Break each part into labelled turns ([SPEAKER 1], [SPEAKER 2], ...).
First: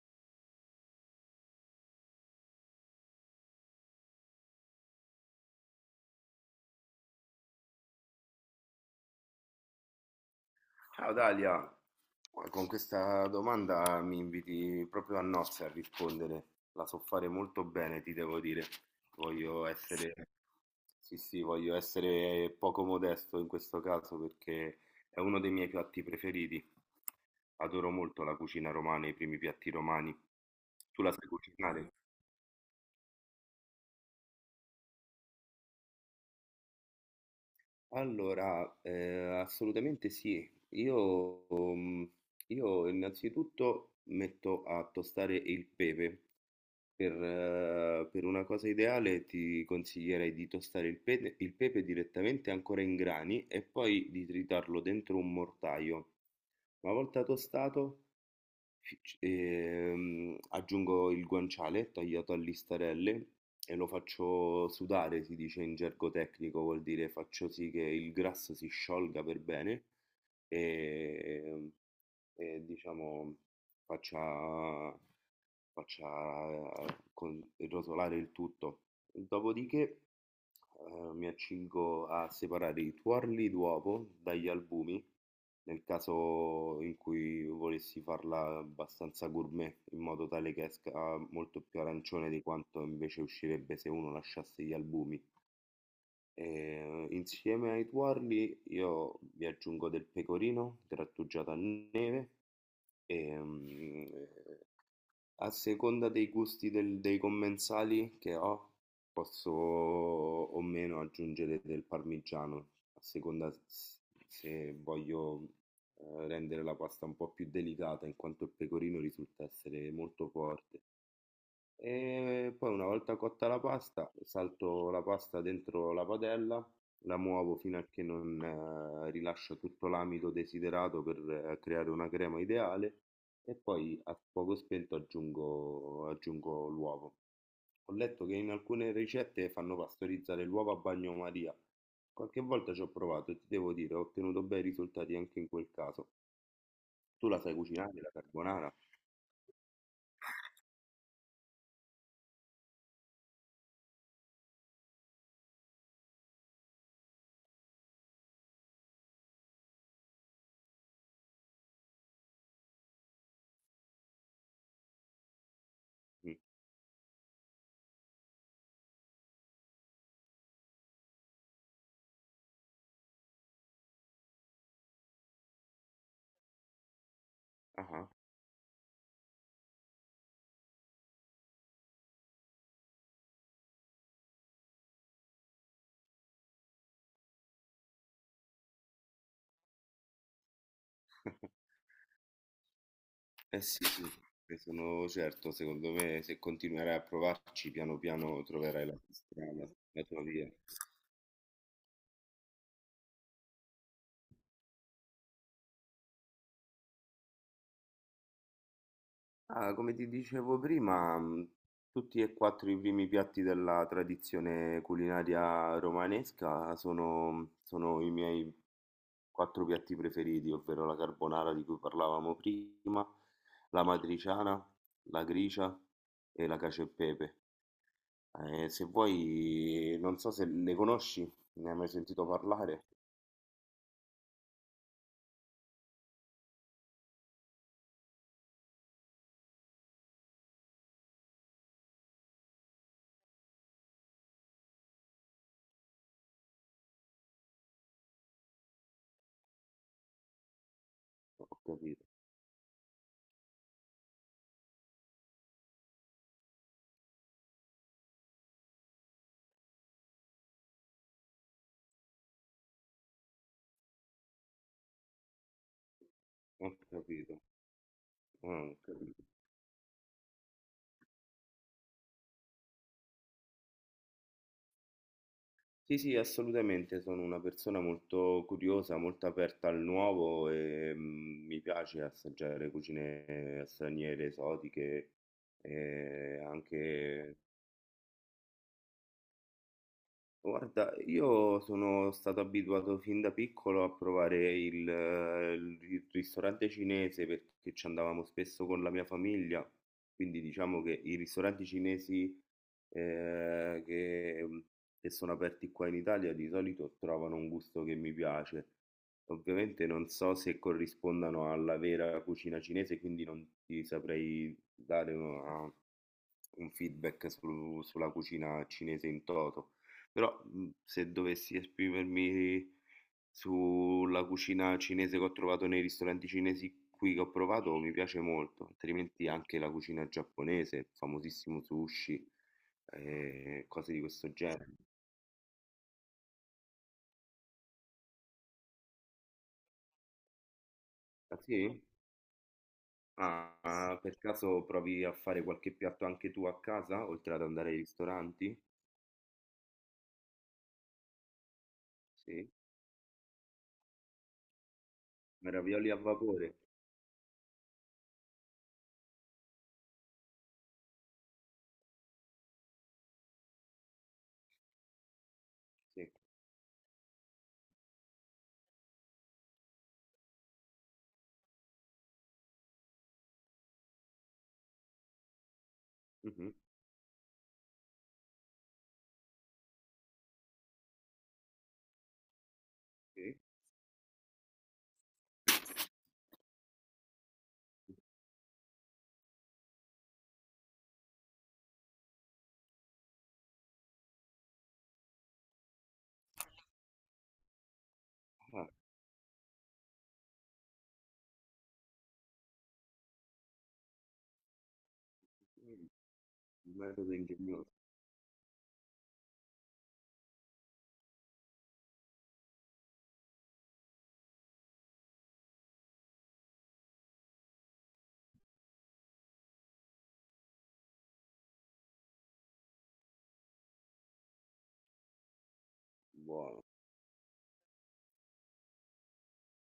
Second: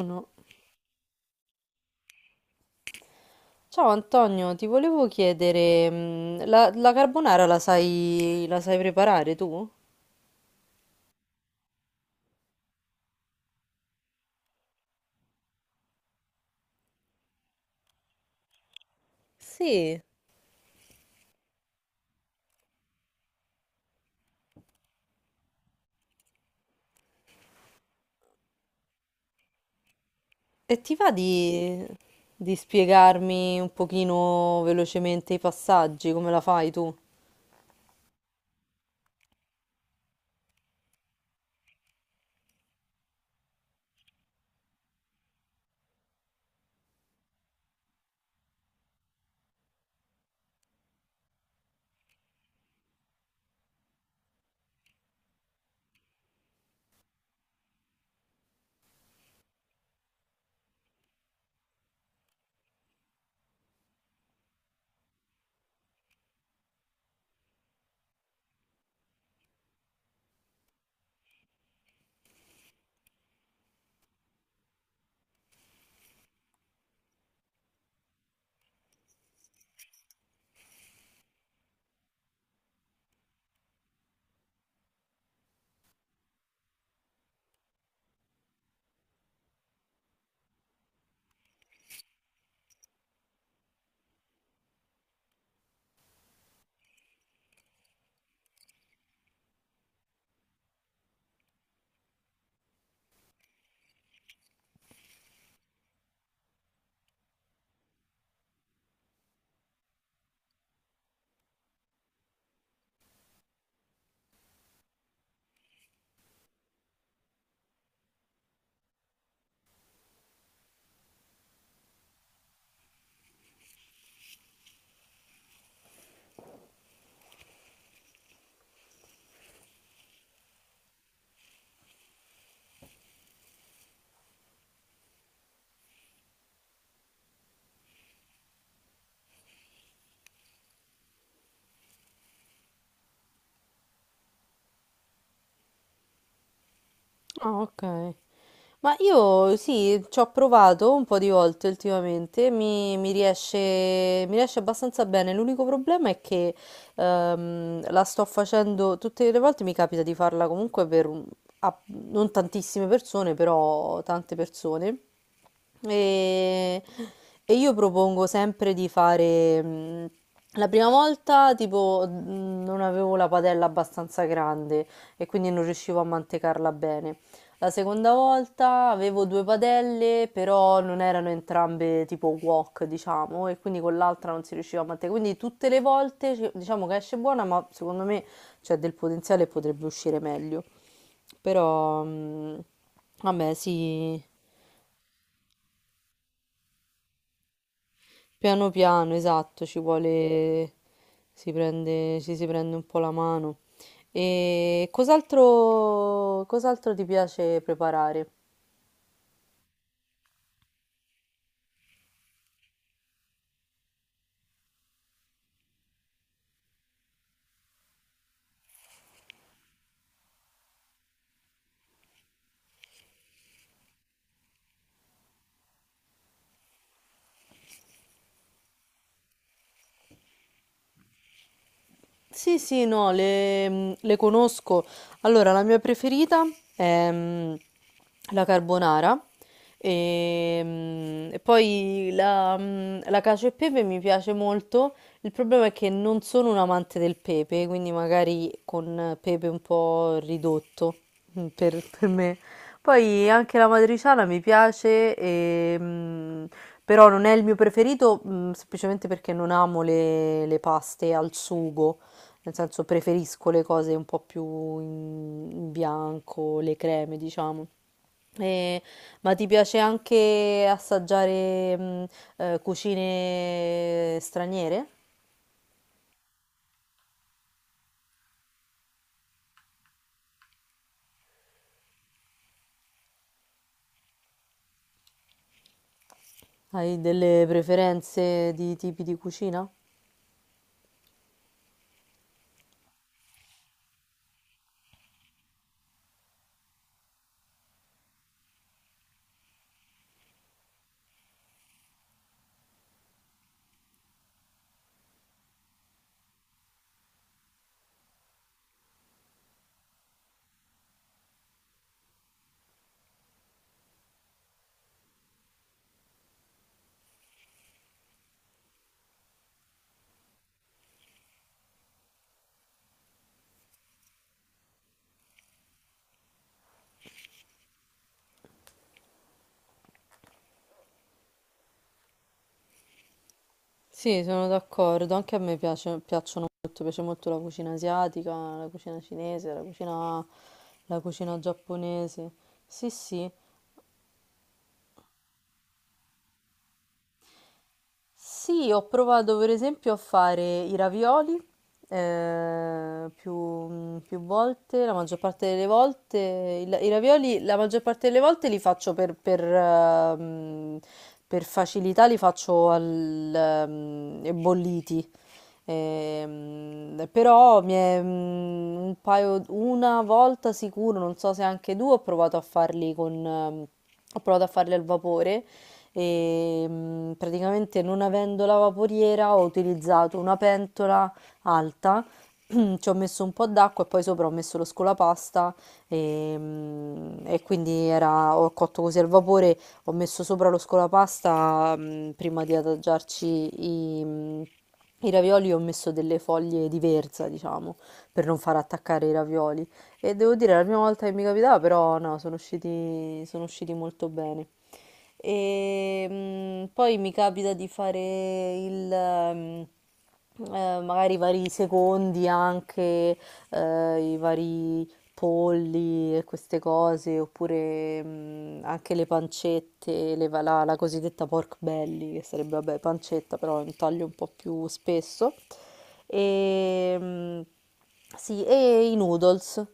[SPEAKER 1] No. Ciao Antonio, ti volevo chiedere, la carbonara la sai preparare tu?
[SPEAKER 2] Ciao Dalia. Ma con questa domanda mi inviti proprio a nozze a rispondere. La so fare molto bene, ti devo dire. Voglio
[SPEAKER 1] Sì.
[SPEAKER 2] essere, sì, sì, voglio essere poco modesto in questo caso perché è uno dei miei piatti preferiti. Adoro molto la cucina romana, i primi piatti romani.
[SPEAKER 1] E ti
[SPEAKER 2] Tu
[SPEAKER 1] va
[SPEAKER 2] la sai cucinare?
[SPEAKER 1] di spiegarmi un pochino velocemente i passaggi, come la fai tu?
[SPEAKER 2] Allora, assolutamente sì. Io innanzitutto metto a tostare il pepe. Per una cosa ideale ti consiglierei di tostare il pepe direttamente ancora in grani e poi di tritarlo dentro un mortaio. Una volta tostato, aggiungo il guanciale tagliato a listarelle e lo faccio sudare, si dice in gergo tecnico, vuol dire faccio sì che il grasso si sciolga per bene e, e, diciamo faccia faccia rotolare il tutto. Dopodiché mi accingo a separare i tuorli d'uovo dagli albumi, nel caso in cui volessi farla abbastanza gourmet, in modo tale che esca molto più arancione di quanto invece uscirebbe se uno lasciasse gli albumi. E, insieme ai tuorli io vi aggiungo del pecorino grattugiato a neve e, a seconda dei gusti dei commensali che ho, posso o meno aggiungere del parmigiano, a seconda se voglio rendere la pasta un po' più delicata, in quanto il pecorino risulta essere molto forte. E poi una volta cotta la pasta, salto la pasta dentro la padella, la muovo fino a che non rilascia tutto l'amido desiderato per creare una crema ideale e poi a fuoco spento aggiungo l'uovo. Ho letto che in alcune ricette fanno pastorizzare l'uovo a bagnomaria. Qualche volta ci ho provato e ti devo dire, ho ottenuto bei risultati anche in quel caso. Tu la sai
[SPEAKER 1] Ah,
[SPEAKER 2] cucinare, la
[SPEAKER 1] ok.
[SPEAKER 2] carbonara?
[SPEAKER 1] Ma io sì, ci ho provato un po' di volte ultimamente, mi riesce abbastanza bene. L'unico problema è che la sto facendo tutte le volte, mi capita di farla comunque per non tantissime persone, però tante persone.
[SPEAKER 2] Mm.
[SPEAKER 1] E, e io propongo sempre di fare. La prima volta, tipo, non avevo la padella abbastanza grande e quindi non riuscivo a mantecarla bene. La
[SPEAKER 2] Ah ah.
[SPEAKER 1] seconda volta avevo due padelle, però non erano entrambe tipo wok, diciamo, e quindi con l'altra non si riusciva a mantenere. Quindi tutte le volte diciamo che esce buona, ma secondo me c'è del potenziale e potrebbe uscire meglio. Però, vabbè,
[SPEAKER 2] Eh sì, sì,
[SPEAKER 1] sì,
[SPEAKER 2] ne sono certo, secondo me se continuerai a provarci piano piano
[SPEAKER 1] piano
[SPEAKER 2] troverai la
[SPEAKER 1] piano,
[SPEAKER 2] tua
[SPEAKER 1] esatto,
[SPEAKER 2] strada,
[SPEAKER 1] ci
[SPEAKER 2] la tua via.
[SPEAKER 1] vuole, si prende, ci si prende un po' la mano. E cos'altro, cos'altro ti piace preparare?
[SPEAKER 2] Ah, come ti dicevo prima, tutti e quattro i primi piatti della tradizione culinaria romanesca sono, mhmm, sono i miei quattro piatti preferiti, ovvero la carbonara di cui parlavamo prima, la matriciana, la gricia e la cacio e pepe. Se vuoi, non so se ne conosci, ne hai mai sentito
[SPEAKER 1] Sì, sì,
[SPEAKER 2] parlare?
[SPEAKER 1] no, le conosco. Allora, la mia preferita è la carbonara e, la cacio e pepe mi piace molto. Il problema è che non sono un amante del pepe, quindi magari con pepe un po' ridotto
[SPEAKER 2] Ho capito,
[SPEAKER 1] per me. Poi anche la matriciana mi piace, però non è il mio preferito, semplicemente perché non amo le paste al sugo. Nel senso preferisco le cose un po' più in bianco,
[SPEAKER 2] ho
[SPEAKER 1] le creme,
[SPEAKER 2] capito,
[SPEAKER 1] diciamo.
[SPEAKER 2] ah, ho
[SPEAKER 1] E-
[SPEAKER 2] capito.
[SPEAKER 1] ma ti piace anche assaggiare cucine straniere?
[SPEAKER 2] Sì, sì, assolutamente, sono una persona molto curiosa, molto aperta al nuovo e mi piace assaggiare cucine straniere, esotiche, e
[SPEAKER 1] Hai
[SPEAKER 2] anche.
[SPEAKER 1] delle preferenze di tipi di cucina?
[SPEAKER 2] Guarda, io sono stato abituato fin da piccolo a provare il ristorante cinese perché ci andavamo spesso con la mia famiglia, quindi diciamo che i ristoranti cinesi eh, che, mm, che sono aperti qua in Italia di solito trovano un gusto che mi piace. Ovviamente non so se corrispondano alla vera cucina cinese, quindi non ti saprei dare un feedback sulla cucina cinese in toto. Però, mhmm, se dovessi esprimermi sulla cucina cinese che ho trovato nei ristoranti cinesi qui che ho provato, mi piace molto, altrimenti anche la cucina giapponese, il famosissimo sushi, cose di
[SPEAKER 1] Sì,
[SPEAKER 2] questo
[SPEAKER 1] sono
[SPEAKER 2] genere.
[SPEAKER 1] d'accordo, anche a me piacciono molto, piace molto la cucina asiatica, la cucina cinese, la
[SPEAKER 2] Ah
[SPEAKER 1] cucina
[SPEAKER 2] sì?
[SPEAKER 1] giapponese. Sì, sì.
[SPEAKER 2] Ah, per caso provi a fare qualche piatto anche tu a casa, oltre ad andare ai ristoranti?
[SPEAKER 1] Sì, ho provato per esempio a fare i ravioli
[SPEAKER 2] Sì?
[SPEAKER 1] più volte, la maggior parte delle
[SPEAKER 2] Ravioli a
[SPEAKER 1] volte,
[SPEAKER 2] vapore?
[SPEAKER 1] i ravioli la maggior parte delle volte li faccio per facilità, li faccio bolliti.
[SPEAKER 2] Sì.
[SPEAKER 1] Però mi è, un paio, una volta sicuro, non so se anche due, ho provato a farli ho provato a farli al vapore
[SPEAKER 2] Mh-mh.
[SPEAKER 1] e praticamente non avendo la vaporiera ho utilizzato una pentola alta. Ci ho messo un
[SPEAKER 2] Sì.
[SPEAKER 1] po' d'acqua e poi sopra ho messo lo scolapasta e, ho cotto così al vapore, ho messo sopra lo scolapasta, prima di adagiarci i, mh, i ravioli, ho messo delle foglie di verza, diciamo, per non far
[SPEAKER 2] Ah,
[SPEAKER 1] attaccare i ravioli. E devo dire, è la prima volta che mi capitava, però no, sono usciti molto bene. E
[SPEAKER 2] mh,
[SPEAKER 1] poi mi
[SPEAKER 2] metodo
[SPEAKER 1] capita di
[SPEAKER 2] ingegnoso,
[SPEAKER 1] fare il... mm, magari i vari secondi anche, i vari polli e queste cose, oppure anche le pancette, la cosiddetta pork belly, che sarebbe, vabbè, pancetta, però è un taglio un po' più spesso.
[SPEAKER 2] buono.
[SPEAKER 1] E, sì, e i noodles.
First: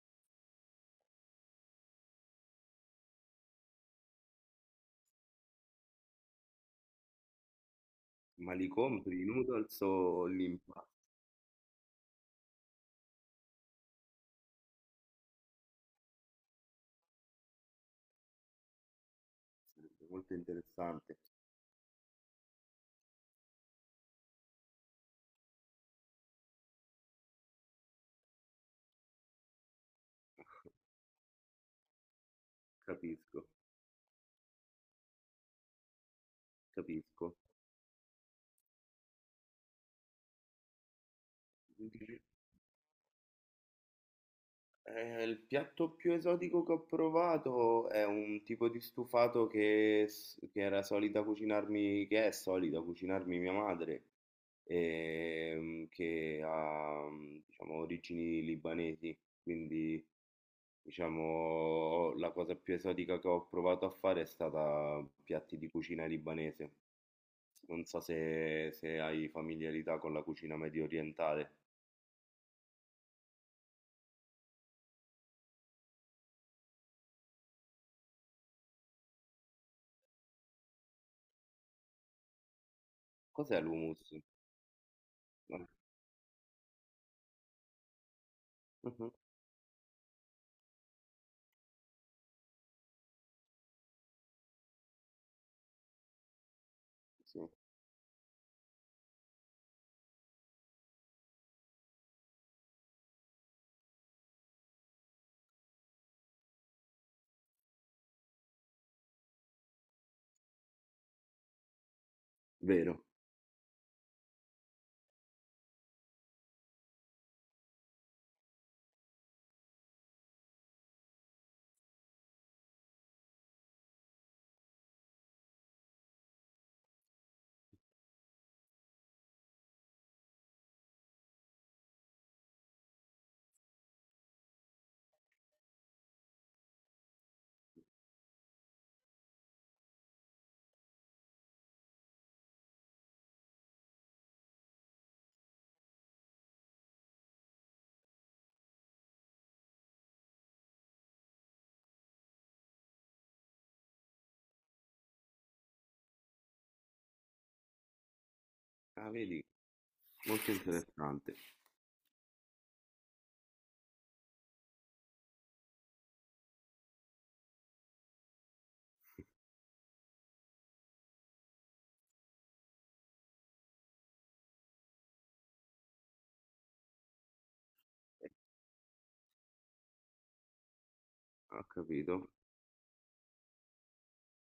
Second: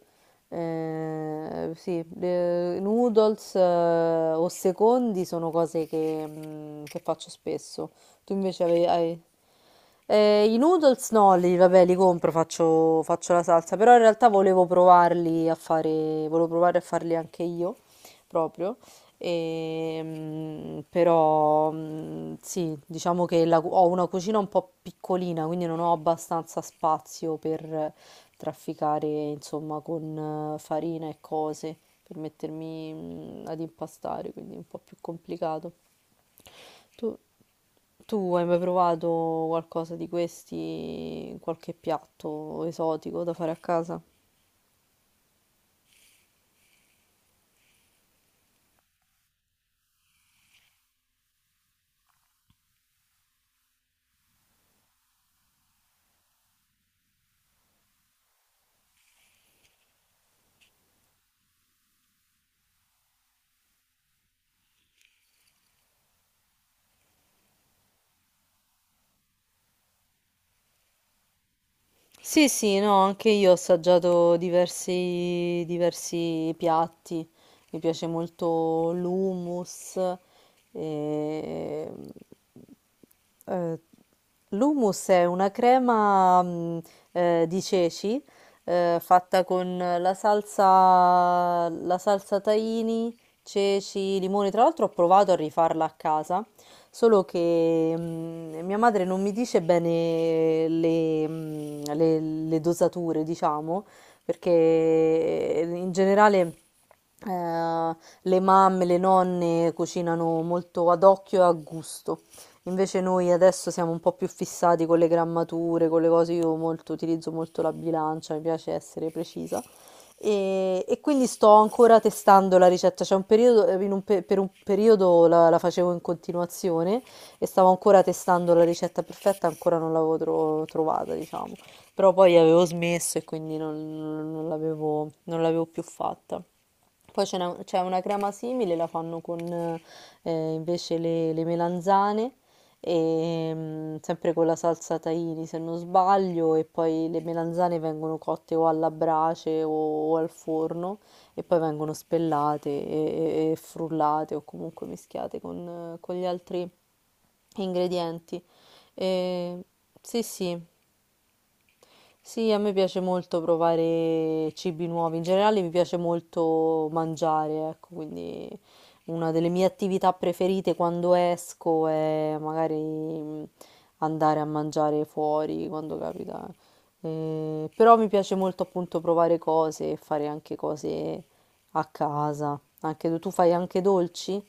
[SPEAKER 1] Sì, noodles o secondi sono cose che faccio spesso. Tu
[SPEAKER 2] Ma
[SPEAKER 1] invece
[SPEAKER 2] li compri
[SPEAKER 1] hai...
[SPEAKER 2] i noodles o
[SPEAKER 1] I
[SPEAKER 2] l'impasto?
[SPEAKER 1] noodles no, li, vabbè, li compro, faccio la salsa, però in realtà volevo provarli a fare, volevo provare a farli anche io, proprio. E,
[SPEAKER 2] Molto interessante,
[SPEAKER 1] sì, diciamo che ho una cucina un po' piccolina, quindi non ho abbastanza spazio per trafficare, insomma, con farina e cose, per mettermi
[SPEAKER 2] capisco,
[SPEAKER 1] ad impastare, quindi è un po' più complicato. Tu
[SPEAKER 2] capisco.
[SPEAKER 1] Tu hai mai provato qualcosa di questi, qualche piatto esotico da fare a casa?
[SPEAKER 2] Il piatto più esotico che ho provato è un tipo di stufato che era solita cucinarmi, che è solita cucinarmi mia madre, che ha, diciamo, origini libanesi, quindi. Diciamo, la cosa più esotica che ho provato a fare è stata piatti di cucina libanese. Non so se, se hai familiarità con la cucina medio orientale.
[SPEAKER 1] Sì, sì, no, anche io ho assaggiato diversi, diversi piatti. Mi piace molto l'hummus, e...
[SPEAKER 2] Cos'è
[SPEAKER 1] Eh,
[SPEAKER 2] l'hummus?
[SPEAKER 1] l'hummus è una
[SPEAKER 2] Ah,
[SPEAKER 1] crema di ceci
[SPEAKER 2] mhm,
[SPEAKER 1] fatta con la salsa tahini, ceci, limoni. Tra l'altro ho provato a rifarla a casa, solo
[SPEAKER 2] sì,
[SPEAKER 1] che mia madre non mi dice bene le dosature, diciamo, perché in generale... eh, le mamme, le nonne cucinano molto ad occhio e a gusto. Invece
[SPEAKER 2] vero.
[SPEAKER 1] noi adesso siamo un po' più fissati con le grammature, con le cose, io molto, utilizzo molto la bilancia, mi piace essere precisa. E quindi sto ancora testando la ricetta. C'è un periodo, per un periodo la facevo in continuazione e stavo ancora testando la ricetta perfetta, ancora non l'avevo trovata, diciamo. Però poi avevo smesso e quindi non l'avevo, non l'avevo più fatta. Poi c'è una crema simile, la fanno con invece le melanzane, e, sempre con la salsa tahini se non sbaglio, e poi le melanzane vengono cotte o alla brace o al forno e poi vengono spellate e frullate o comunque mischiate con gli altri ingredienti.
[SPEAKER 2] Ah, vedi,
[SPEAKER 1] E, sì,
[SPEAKER 2] molto
[SPEAKER 1] sì,
[SPEAKER 2] interessante.
[SPEAKER 1] sì, a me piace molto provare cibi nuovi, in generale mi piace molto mangiare, ecco, quindi una delle mie attività preferite quando esco è magari andare a mangiare fuori quando capita. Però mi
[SPEAKER 2] Eh,
[SPEAKER 1] piace molto appunto provare cose e fare anche cose
[SPEAKER 2] Ho
[SPEAKER 1] a
[SPEAKER 2] capito.
[SPEAKER 1] casa. Anche tu, tu fai anche dolci?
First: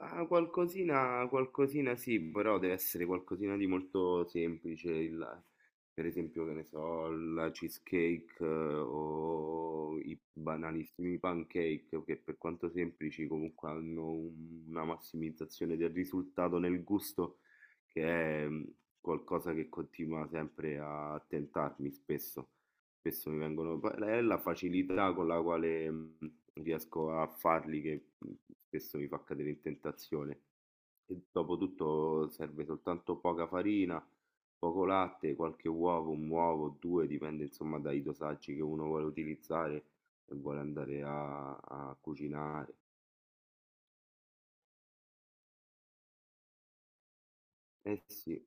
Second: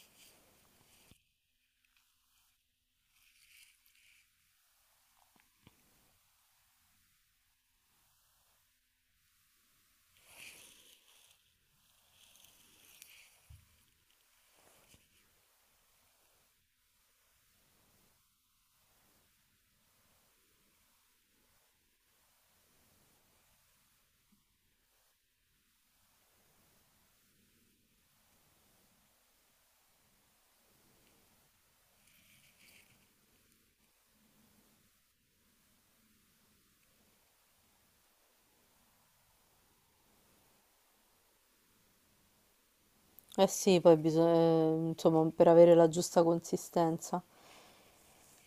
[SPEAKER 2] Ah, qualcosina, qualcosina sì, però deve essere qualcosina di molto semplice, per esempio, che ne so, la cheesecake o i banalissimi pancake, che per quanto semplici comunque hanno una massimizzazione del risultato nel gusto, che è qualcosa che continua sempre a tentarmi spesso. Spesso mi vengono, è la facilità con la quale riesco a farli che spesso mi fa cadere in tentazione. E dopotutto serve soltanto poca farina, poco latte, qualche uovo, un uovo, due, dipende insomma dai dosaggi che uno vuole utilizzare e vuole andare a cucinare.
[SPEAKER 1] Eh sì, poi bisogna, insomma, per avere la giusta consistenza.
[SPEAKER 2] Eh sì,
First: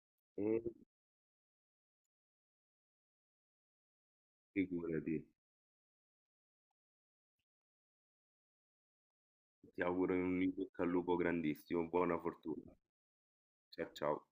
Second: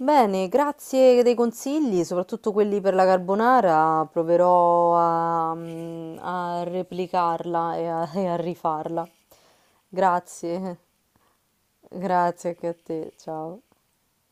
[SPEAKER 1] Bene,
[SPEAKER 2] e
[SPEAKER 1] grazie dei consigli, soprattutto quelli per la carbonara, proverò
[SPEAKER 2] figurati,
[SPEAKER 1] a replicarla e a rifarla.
[SPEAKER 2] ti auguro un in
[SPEAKER 1] Grazie,
[SPEAKER 2] bocca al lupo grandissimo, buona
[SPEAKER 1] grazie anche a
[SPEAKER 2] fortuna.
[SPEAKER 1] te, ciao.
[SPEAKER 2] Ciao ciao.